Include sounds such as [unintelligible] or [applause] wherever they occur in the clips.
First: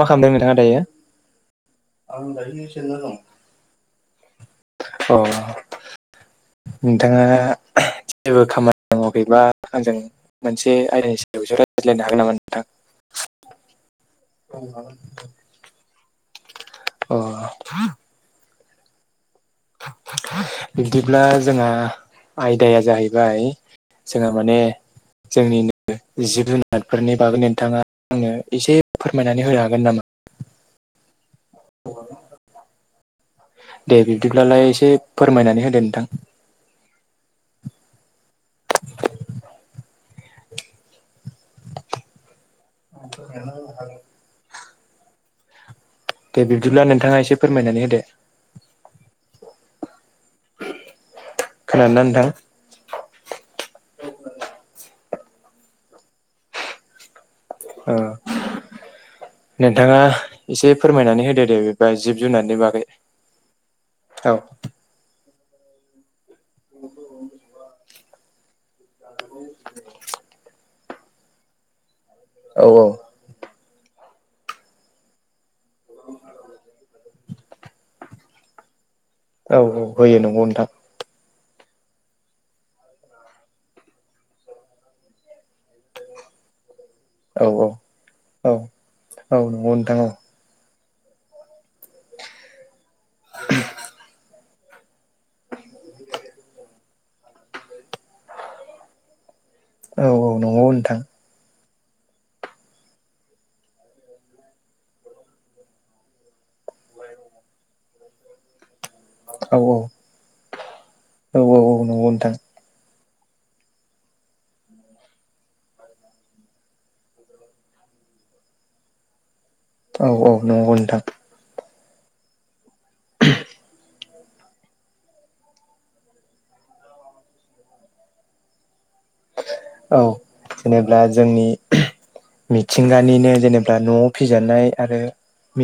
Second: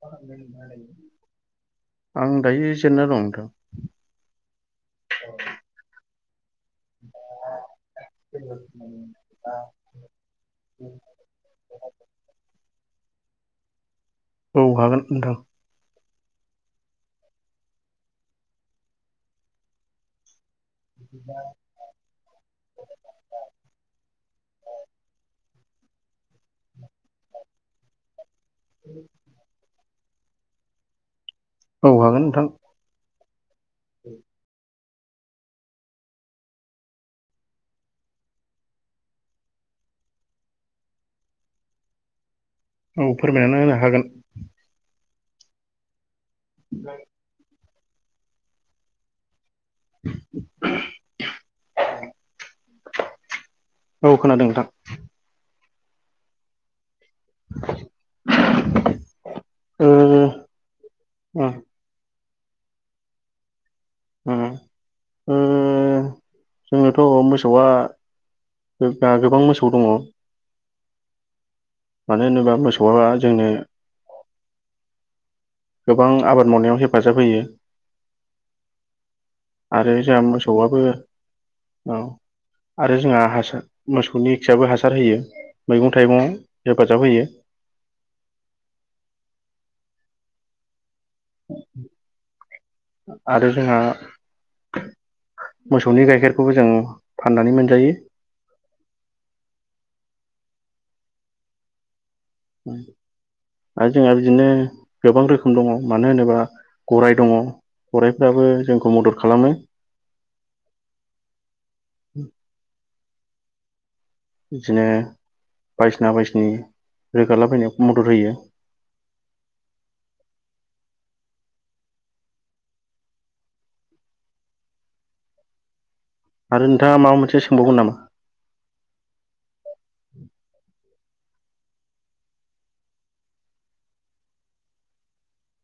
मा खालामदों नोंथाङा दायो आं दायो जेनना दं नोंथां [unintelligible] दं अ नोंथाङा जेबो खामानि मावाखैबा आंजों मोनसे आयदानि सायावसो रायज्लायनो हागोन नामा नोंथां औ हागोन नोंथां अ [inaudible] बिब्दिब्ला जोंहा आयदाया जाहैबाय जोंहा माने जोंनि जिब जुनारफोरनि बागै नोंथाङा आंनो एसे फोरमायनानै होनो हागोन नामा औ हागोन नोंथां दे बिब्दिब्लालाय एसे फोरमायनानै होदो नोंथां औ फोरमायनानै होनो हागोन दे बिब्दिब्ला नोंथाङा एसे फोरमायनानै होदो खोनादोंना नोंथां औ खोनादों नोंथां ओ ओ नोंथाङा एसे फोरमायनानै होदो ओ दे बिबदिबा जिब जुनारनि बागै औ ओ [inaudible] जोङोथ' मोसौआ गोबां मोसौ दङ मानो होनोबा औ मोसौआ जोंनो गोबां आबाद मावनायाव हेफाजाब होयो औ आरो होयो जोंहा नंगौ नोंथां मोसौआबो औ आरो जोंहा हासार मोसौनि खियाबो हासार होयो मैगं थाइगं हेफाजाब होयो औ औ औ [unintelligible] आरो जोंहा मोसौनि गाइखेरखौबो जों फाननानै मोनजायो औ औ नंगौ नोंथां आरो जोंहा बिदिनो गोबां रोखोम दङ मानो होनोबा गराय दङ गराइफ्राबो जों खौ मदद खालामो औ औ नंगौ नोंथां बिदिनो बायदिसिना बायदिसिनि रोगालाबायनायाव मदद होयो [inaudible] औ औ नंगौ नोंथां [inaudible] आरो नोंथाङा माबा मोनसे सोंबावगोन नामा औ जेनेबा जोंनि मिथिंगानिनो जेनेबा न'आव फिजानाय आरो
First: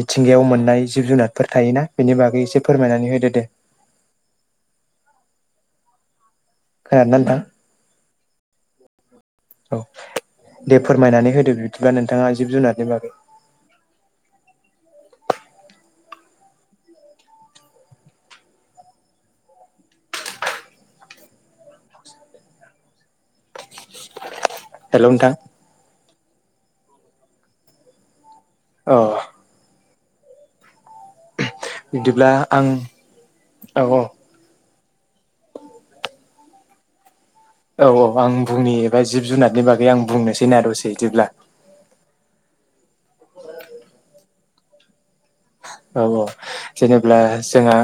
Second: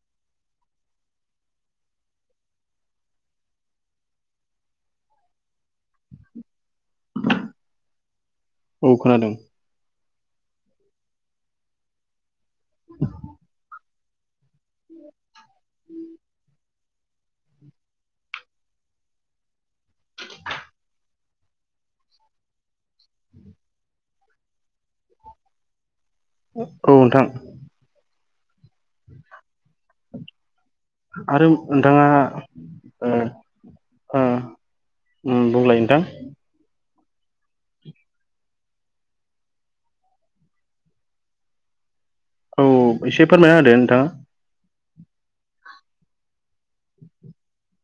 मिथिंगायाव मोननाय जिब जुनारफोर थायोना बेनि बागै एसे फोरमायनानै होदो दे [inaudible] खोनादोंना नोंथां औ खोनादों औ दे फोरमायनानै होदो बिदिबा नोंथाङा जिब जुनारनि बागै हेलौ नोंथां औ नोंथां औ आरो नोंथाङा बिदिब्ला आं ओ औ औ ओ उम बुंलाय नोंथां। औ औ आं बुंनि एबा जिब जुनारनि बागै आं बुंनोसैना दसे बिदिब्ला। औ एसे फोरमायना होदो नोंथाङा। औ औ जेनेबा जोंहा,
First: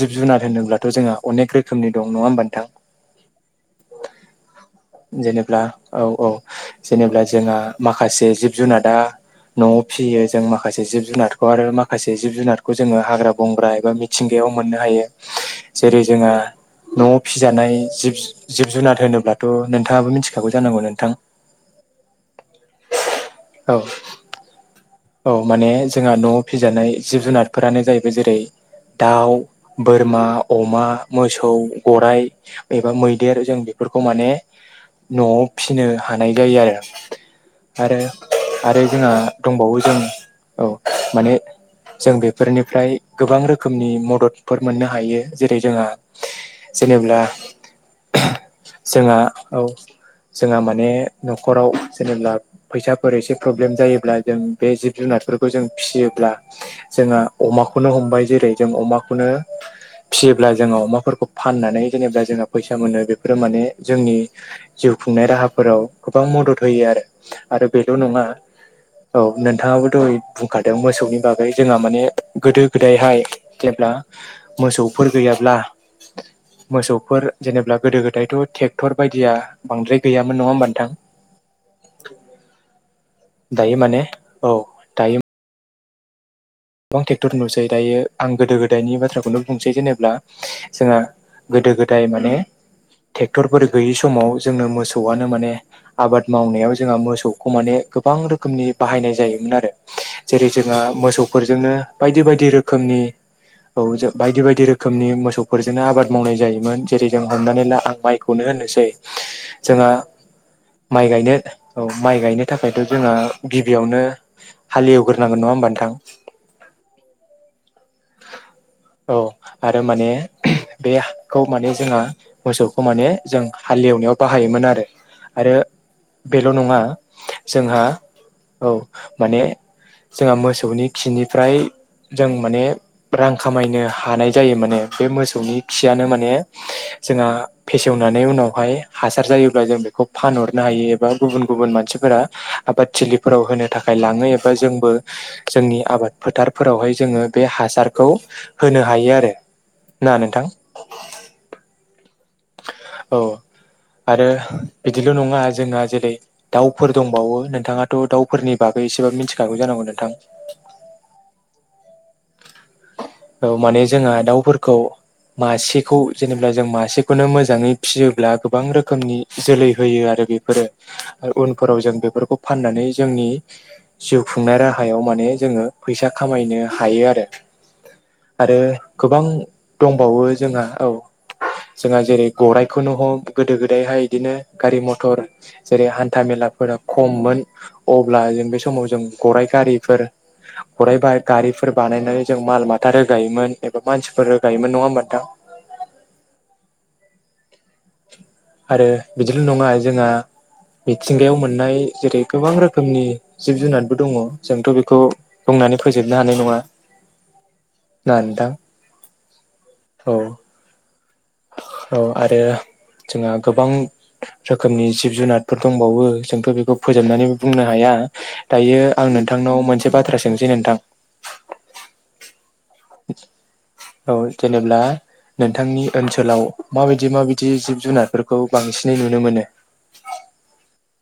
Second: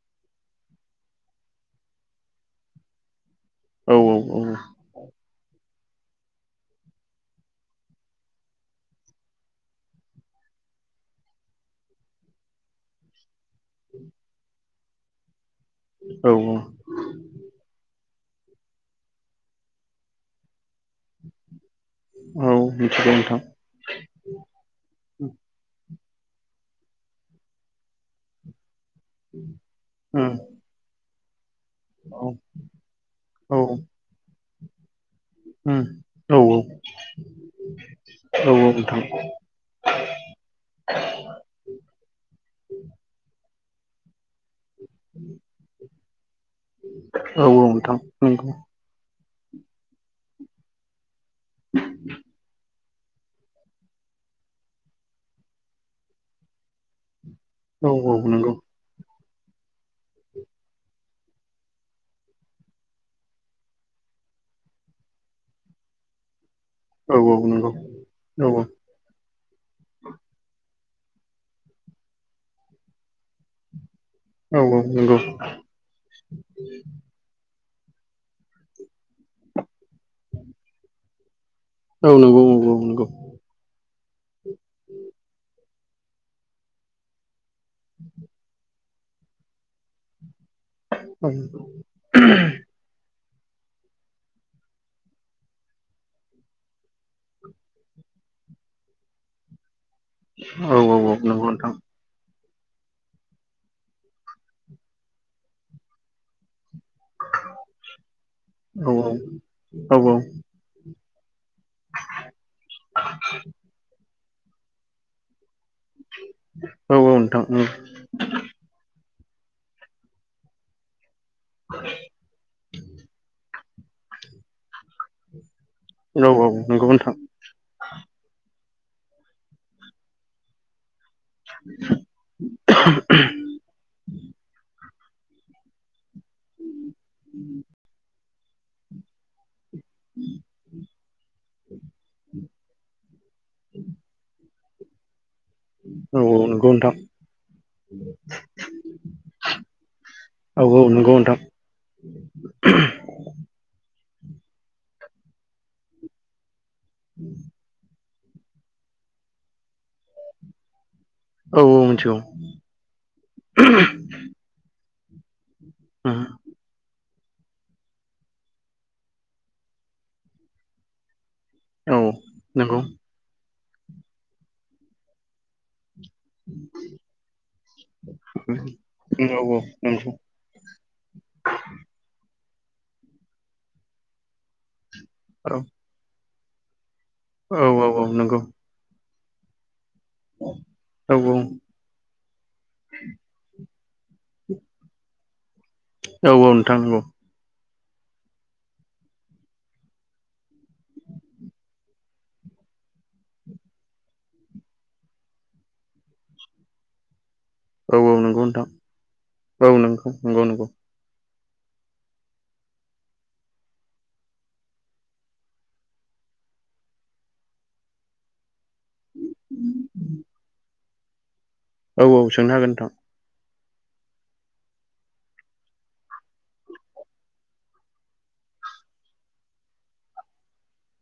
जिब जुनार होनोब्लाथ' जोंहा अनेक रोखोमनि दं नङा होमबा नोंथां। औ औ औ। जेनेबा औ औ जेनेब्ला जोंहा माखासे जिब जुनादा न'आव फिसियो जों माखासे जिब जुनारखौ आरो माखासे जिब जुनारखौ जोङो हाग्रा बंग्रा एबा मिथिंगायाव याव मोननो हायो। जेरै औ जोंङो औ न'आव फिजानाय जिब जिब जुनार होनोब्लाथ' नोंथाङाबो मिथिखागौ। जानांगौ नोंथां औ मिथिगौ नोंथां औ। औ माने जोंहा न'आव फिजानाय जिब जुनारफोरानो जाहैबाय जेरै दाउ, बोरमा, उम अमा, मोसौ गराइ औ एबा मैदेर औ जों बेफोरखौ माने। न'आव उम फिसिनो हानाय औ जायो आरो। आरो औ आरो नोंथां जोंहा दंबावो। औ औ माने जों बेफोरनिफ्राय गोबां गोबां रोखोमनि मददफोर मोननो हायो जेरै जोंहा जेनेब्ला औ औ नोंथां नंगौ जोंहा औ जोंहा माने न'खराव जेनेब्ला। फैसाफोर एसे प्रब्लेम जायोब्ला जों बे जिब जुनारफोरखौ जों फिसियोब्ला जोंहा अमाखौनो औ औ हमबाय नंगौ जेरै जों अमाखौनो [inaudible] फिसियोब्ला जोङो अमाफोरखौ फाननानै जेनेबा जोंहा फैसा मोनो बेफोरो माने जोंनि जिउ खुंनाय राहाफोराव गोबां मदद। होयो आरो औ औ आरो नंगौ बेल' नङा औ औ औ नोंथाङाबो दहाय बुंखाद मोसौनि बागै जोंहा माने गोदो गोदायहाय जेब्ला औ मोसौफोर नंगौ गैयाब्ला मोसौफोर जेनेबा गोदो गोदायथ' ट्रेक्टर बायदिया बांद्राय गैयामोन नङा होमबा नोथां। औ नंगौ नंगौ नंगौ। दायो माने औ दायो। गोबां ट्रेक्टर नुसै दायो आं गोदो गोदायनि बाथ्राखौनो बुंसै जेनेब्ला। जोंहा गोदो गोदाय माने। ट्रेक्टरफोर गैयि समाव जोंनो मोसौआनो माने आबाद मावनायाव जोंहा मोसौखौ माने गोबां। गोबां रोखोमनि बाहायनाय जायोमोन आरो जेरै औ जोंहा औ नंगौ मोसौफोरजोंनो नोंथां बायदि बायदि रोखोम रोखोमनि औ बायदि बायदि रोखोमनि मोसौफोरजोंनो आबाद मावनाय जायोमोन। जेरै जों हमनानै ला आं माइखौनो होननोसै औ जोंहा औ माइ गायनो औ माइ गायनो थाखायथ' जोंहा गिबियावनो हालेवग्रोनांगोन नङा होमबा नोंथां औ औ नोंथां औ। औ आरो माने बे, खौ माने जोंहा मोसौखौ माने जों हालेवनायाव बाहायोमोन आरो आरो। औ औ बेल' नङा नंगौ नोंथां जोंहा औ माने जोंहा मोसौनि खिनिफ्राय जों माने रां खामायनो हानाय जायो माने। बे मोसौनि खियानो माने जोंहा फेसेवनानै उनावहाय हासार जायो। जों बेखौ फानहरनो हायो एबा गुबुन गुबुन मानसिफोरा आबाद थिलिफोराव होनो थाखाय लाङो। जोंबो जोंनि आबाद औ औ नंगौ फोथारफोरावहाय नोंथां जोङो बे हासार। खौ होनो हायो आरो ना नोंथां। औ औ नंगौ नोंथां औ आरो बिदिल' नङा जोंना जेरै दाउफोर दंबावो नोंथाङाथ' दाउ, फोरनि बागै एसेबाबो मिथिखागौ जानांगौ नों औ औ मिथिगौ औ माने जोंहा दाउफोरखौ मासेखौ औ जेनेबा जों मासे बेखौनो मोजाङै फिसियोब्ला गोबां रोखोमनि जोलै होयो आरो बेफोरो आरो उनफोराव जों बेफोरखौ नंगौ फाननानै जोंनि जिउ खुंनाय राहायाव माने जोङो फैसा खामायनो हायो आरो आरो औ नंगौ औ गोबां औ औ नंगौ दंबावो जोंहा औ जोंहा जेरै गरायाइखौनो हख गोदो गोदायहाय बिदिनो गारि मथर जेरै हान्था मेलाफोराव खममोन औ नोंथां नंगौ औ अब्ला नंगौ नोंथां औ नंगौ औ औ जों बे समाव जों गराइ गारि फोर गराइ सोंनो हागोन गारिफोर बानायनाय जों माल माथा रोगायोमोन एबा मानसिफोर रोगायोमोन नङा होमबा नोंथां औ औ नोंथां नांगौ आरो बिदिल' नङा जोंहा मिथिंगायाव मोननाय जेरै गोबां रोखोमनि जिब जुनारबो दङ जोंथ' बेखौ बुं बुंनानै फोजोबनो हानाय नङा औ औ नंगौ नोंथां औ नोंथां नंगौ नंगौ औ आरो जोंहा गोबां रोखोमनि जिब जुनारफोर दंबावो जोंथ' बेखौ फोजोबनानैबो बुंनो हाया दायो आं नोंथांनाव मोनसे बाथ्रा सोंसै नोंथां औ औ सोंनो हागोन औ जेनेब्ला नोंथांनि ओनसोलाव माबायदि माबायदि जिब जुनारफोरखौ बांसिनै नुनो मोनो? [unintelligible]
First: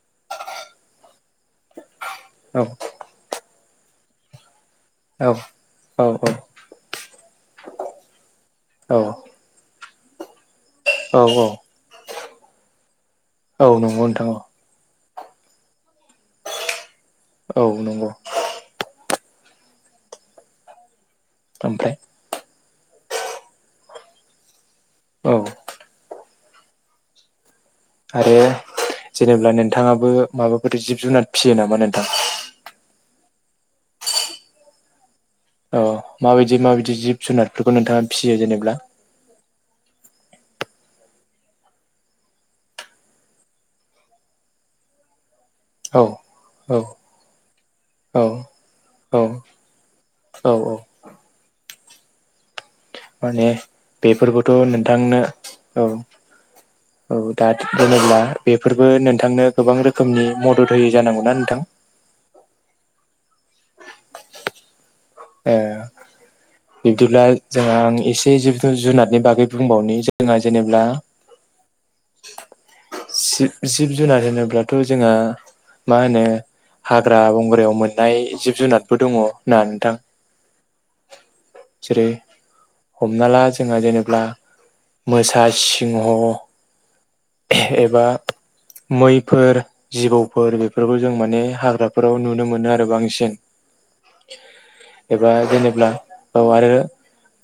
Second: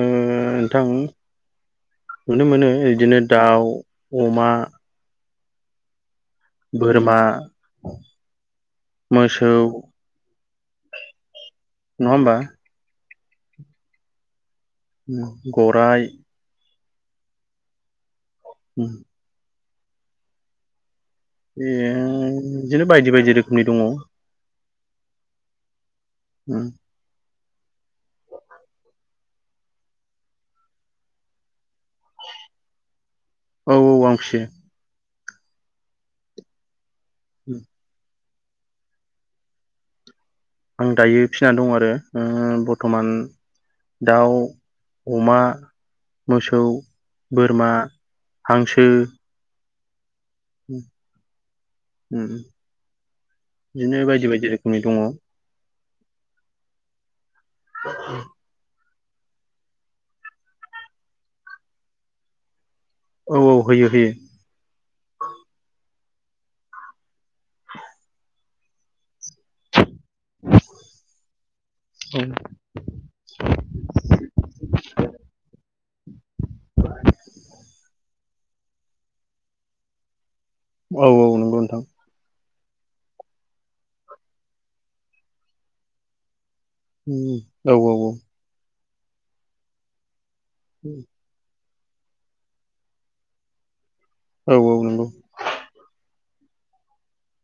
ओम नोंथां नुनो औ मोनो बिदिनो दाउ अमा औ औ औ बोरमा मोसौ औ औ नङा होनबा औ नंगौ नोंथां औ गराइ औ नंगौ उम ए ओमफ्राय बिदिनो बायदि बायदि रोखोमनि दङ औ उम आरो जेनेब्ला नोंथाङाबो माबाफोर जिब-जुनार फियो नामा नोंथां? औ औ आं फिसियो औ माबायदि माबायदि जिब उम जुनारफोरखौ नोंथाङा फियो जेनेबा आं दायो फिसिना दं आरो ओ बर्थमान दाउ, अमा औ औ मोसौ बोरमा औ हांसो औ औ औ होम माने बेफोरखौथ' दङ औ नोंथांनो औ औ दा दोनोब्ला बेफोर बो नोंथांनो गोबां रोखोमनि मदद होयो जानांगौना नोंथां औ औ होयो होयो ओ बिब्दिब्ला जोंहा आं एसे जिब जुनारनि बागै बुंबावनि जों जोंङा जेनेब्ला जिब जिब जुनार होनोब्लाथ' जोंहा मा होनो हाग्रा बंग्रायाव मोननाय जिब जुनारबो दङ' ना नोंथां? औ औ नंगौ नोंथां। जेरै हमना ला जोंहा जेनेब्ला, मोसा, सिंह, औ औ एबा औ मैफोर, जिबौफोर, बेफोरखौ औ जों माने हाग्रा फोराव नुनो मोनो आरो बांसिन। औ औ नंगौ। एबा जेनेब्ला औ आरो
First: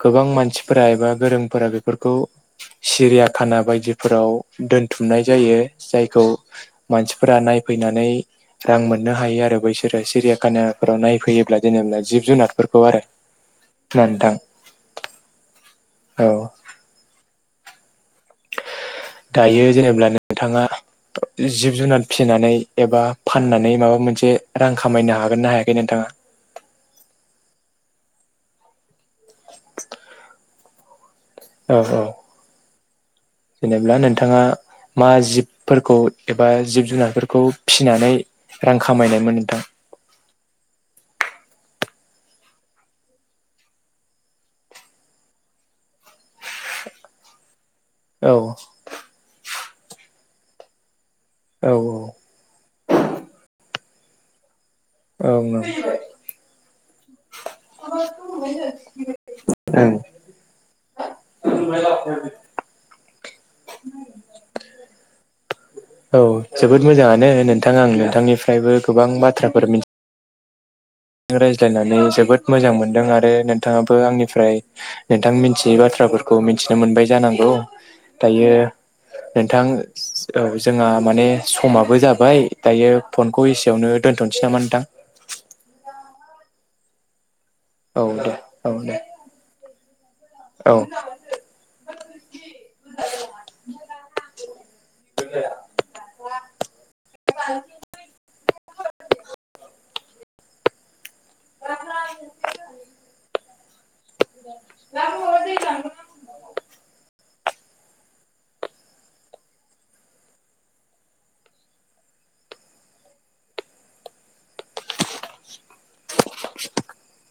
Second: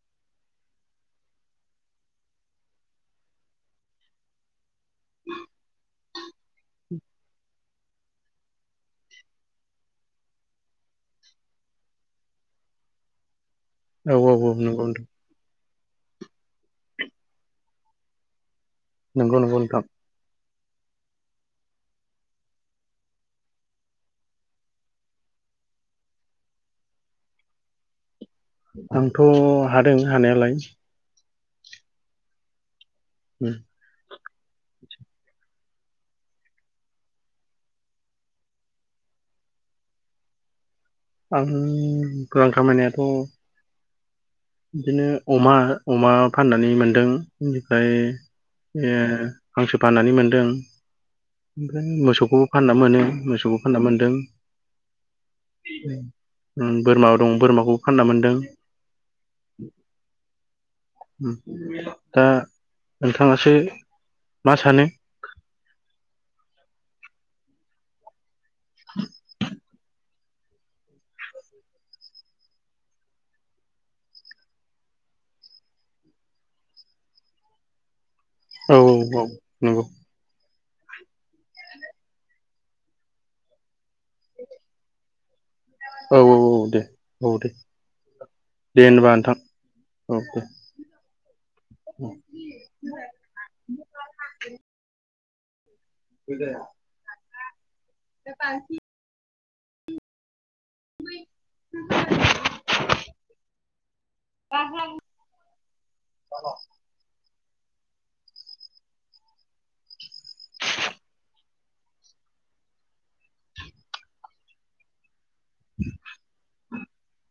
गोबां मानसिफोरा एबा गोरोंफोरा बेफोरखौ सिरिया खाना बायदिफोराव दोन बुथुमनाय जायो। जायखौ मानसिफोरा नायफैनानै रां मोननो हायो आरो बैसोरो सिरिया कानाफोराव नायफैयोब्ला जेनेब ना जिब जुनारफोरखौ आरो। ना औ औ नोंथां औ नंगौ नोंथां। औ। नंगौ नंगौ दायो नोंथां जेनेब्लानों नोंथाङा जिब जुनार फिसिनानै एबा फाननानै माबा मोनसे रां खामायनो हागोन मोननो हायाखै नोंथाङा? [unintelligible] आंथ' हादों हानायालाय। औ औ उम जेनेबा नोंथाङा मा जिबफोरखौ एबा जिब जुनारफोरखौ फिसिनानै रां खामायनायमोन नोंथां? आं रां खामायनायाथ' बिदिनो अमा अमा फाननानै मोनदों ओमफ्राय औ ओ हांसो फाननानै मोनदों। औ ओमफ्राय मोसौखौबो फानना मोनो, मोसौखौ फानना मोनदों। औ उम बोरमा दं, बोरमाखौबो फानना मोनदों। औ दा नोंथाङासो मा सानो? औ जोबोद मोजाङानो नोंथां। आं नोंथांनिफ्रायबो गोबां बाथ्राफोर मिथि रायज्लायनानै जोबोद मोजां मोनदों आरो नोंथाङाबो आंनिफ्राय नोंथां मिथियै बाथ्रा फोरखौ मिथिनो मोनबाय जानांगौ। दायो औ औ नोंथां नंगौ सो औ जोंहा माने समाबो जाबाय दायो फनखौ एसेयावनो दोनथ'नोसै नामा नोंथां? औ औ औ दे। औ दे। दे होनबा नोंथां औ दे। औ [unintelligible] जाया [unintelligible] [inaudible] [unintelligible] [inaudible] [inaudible] [inaudible]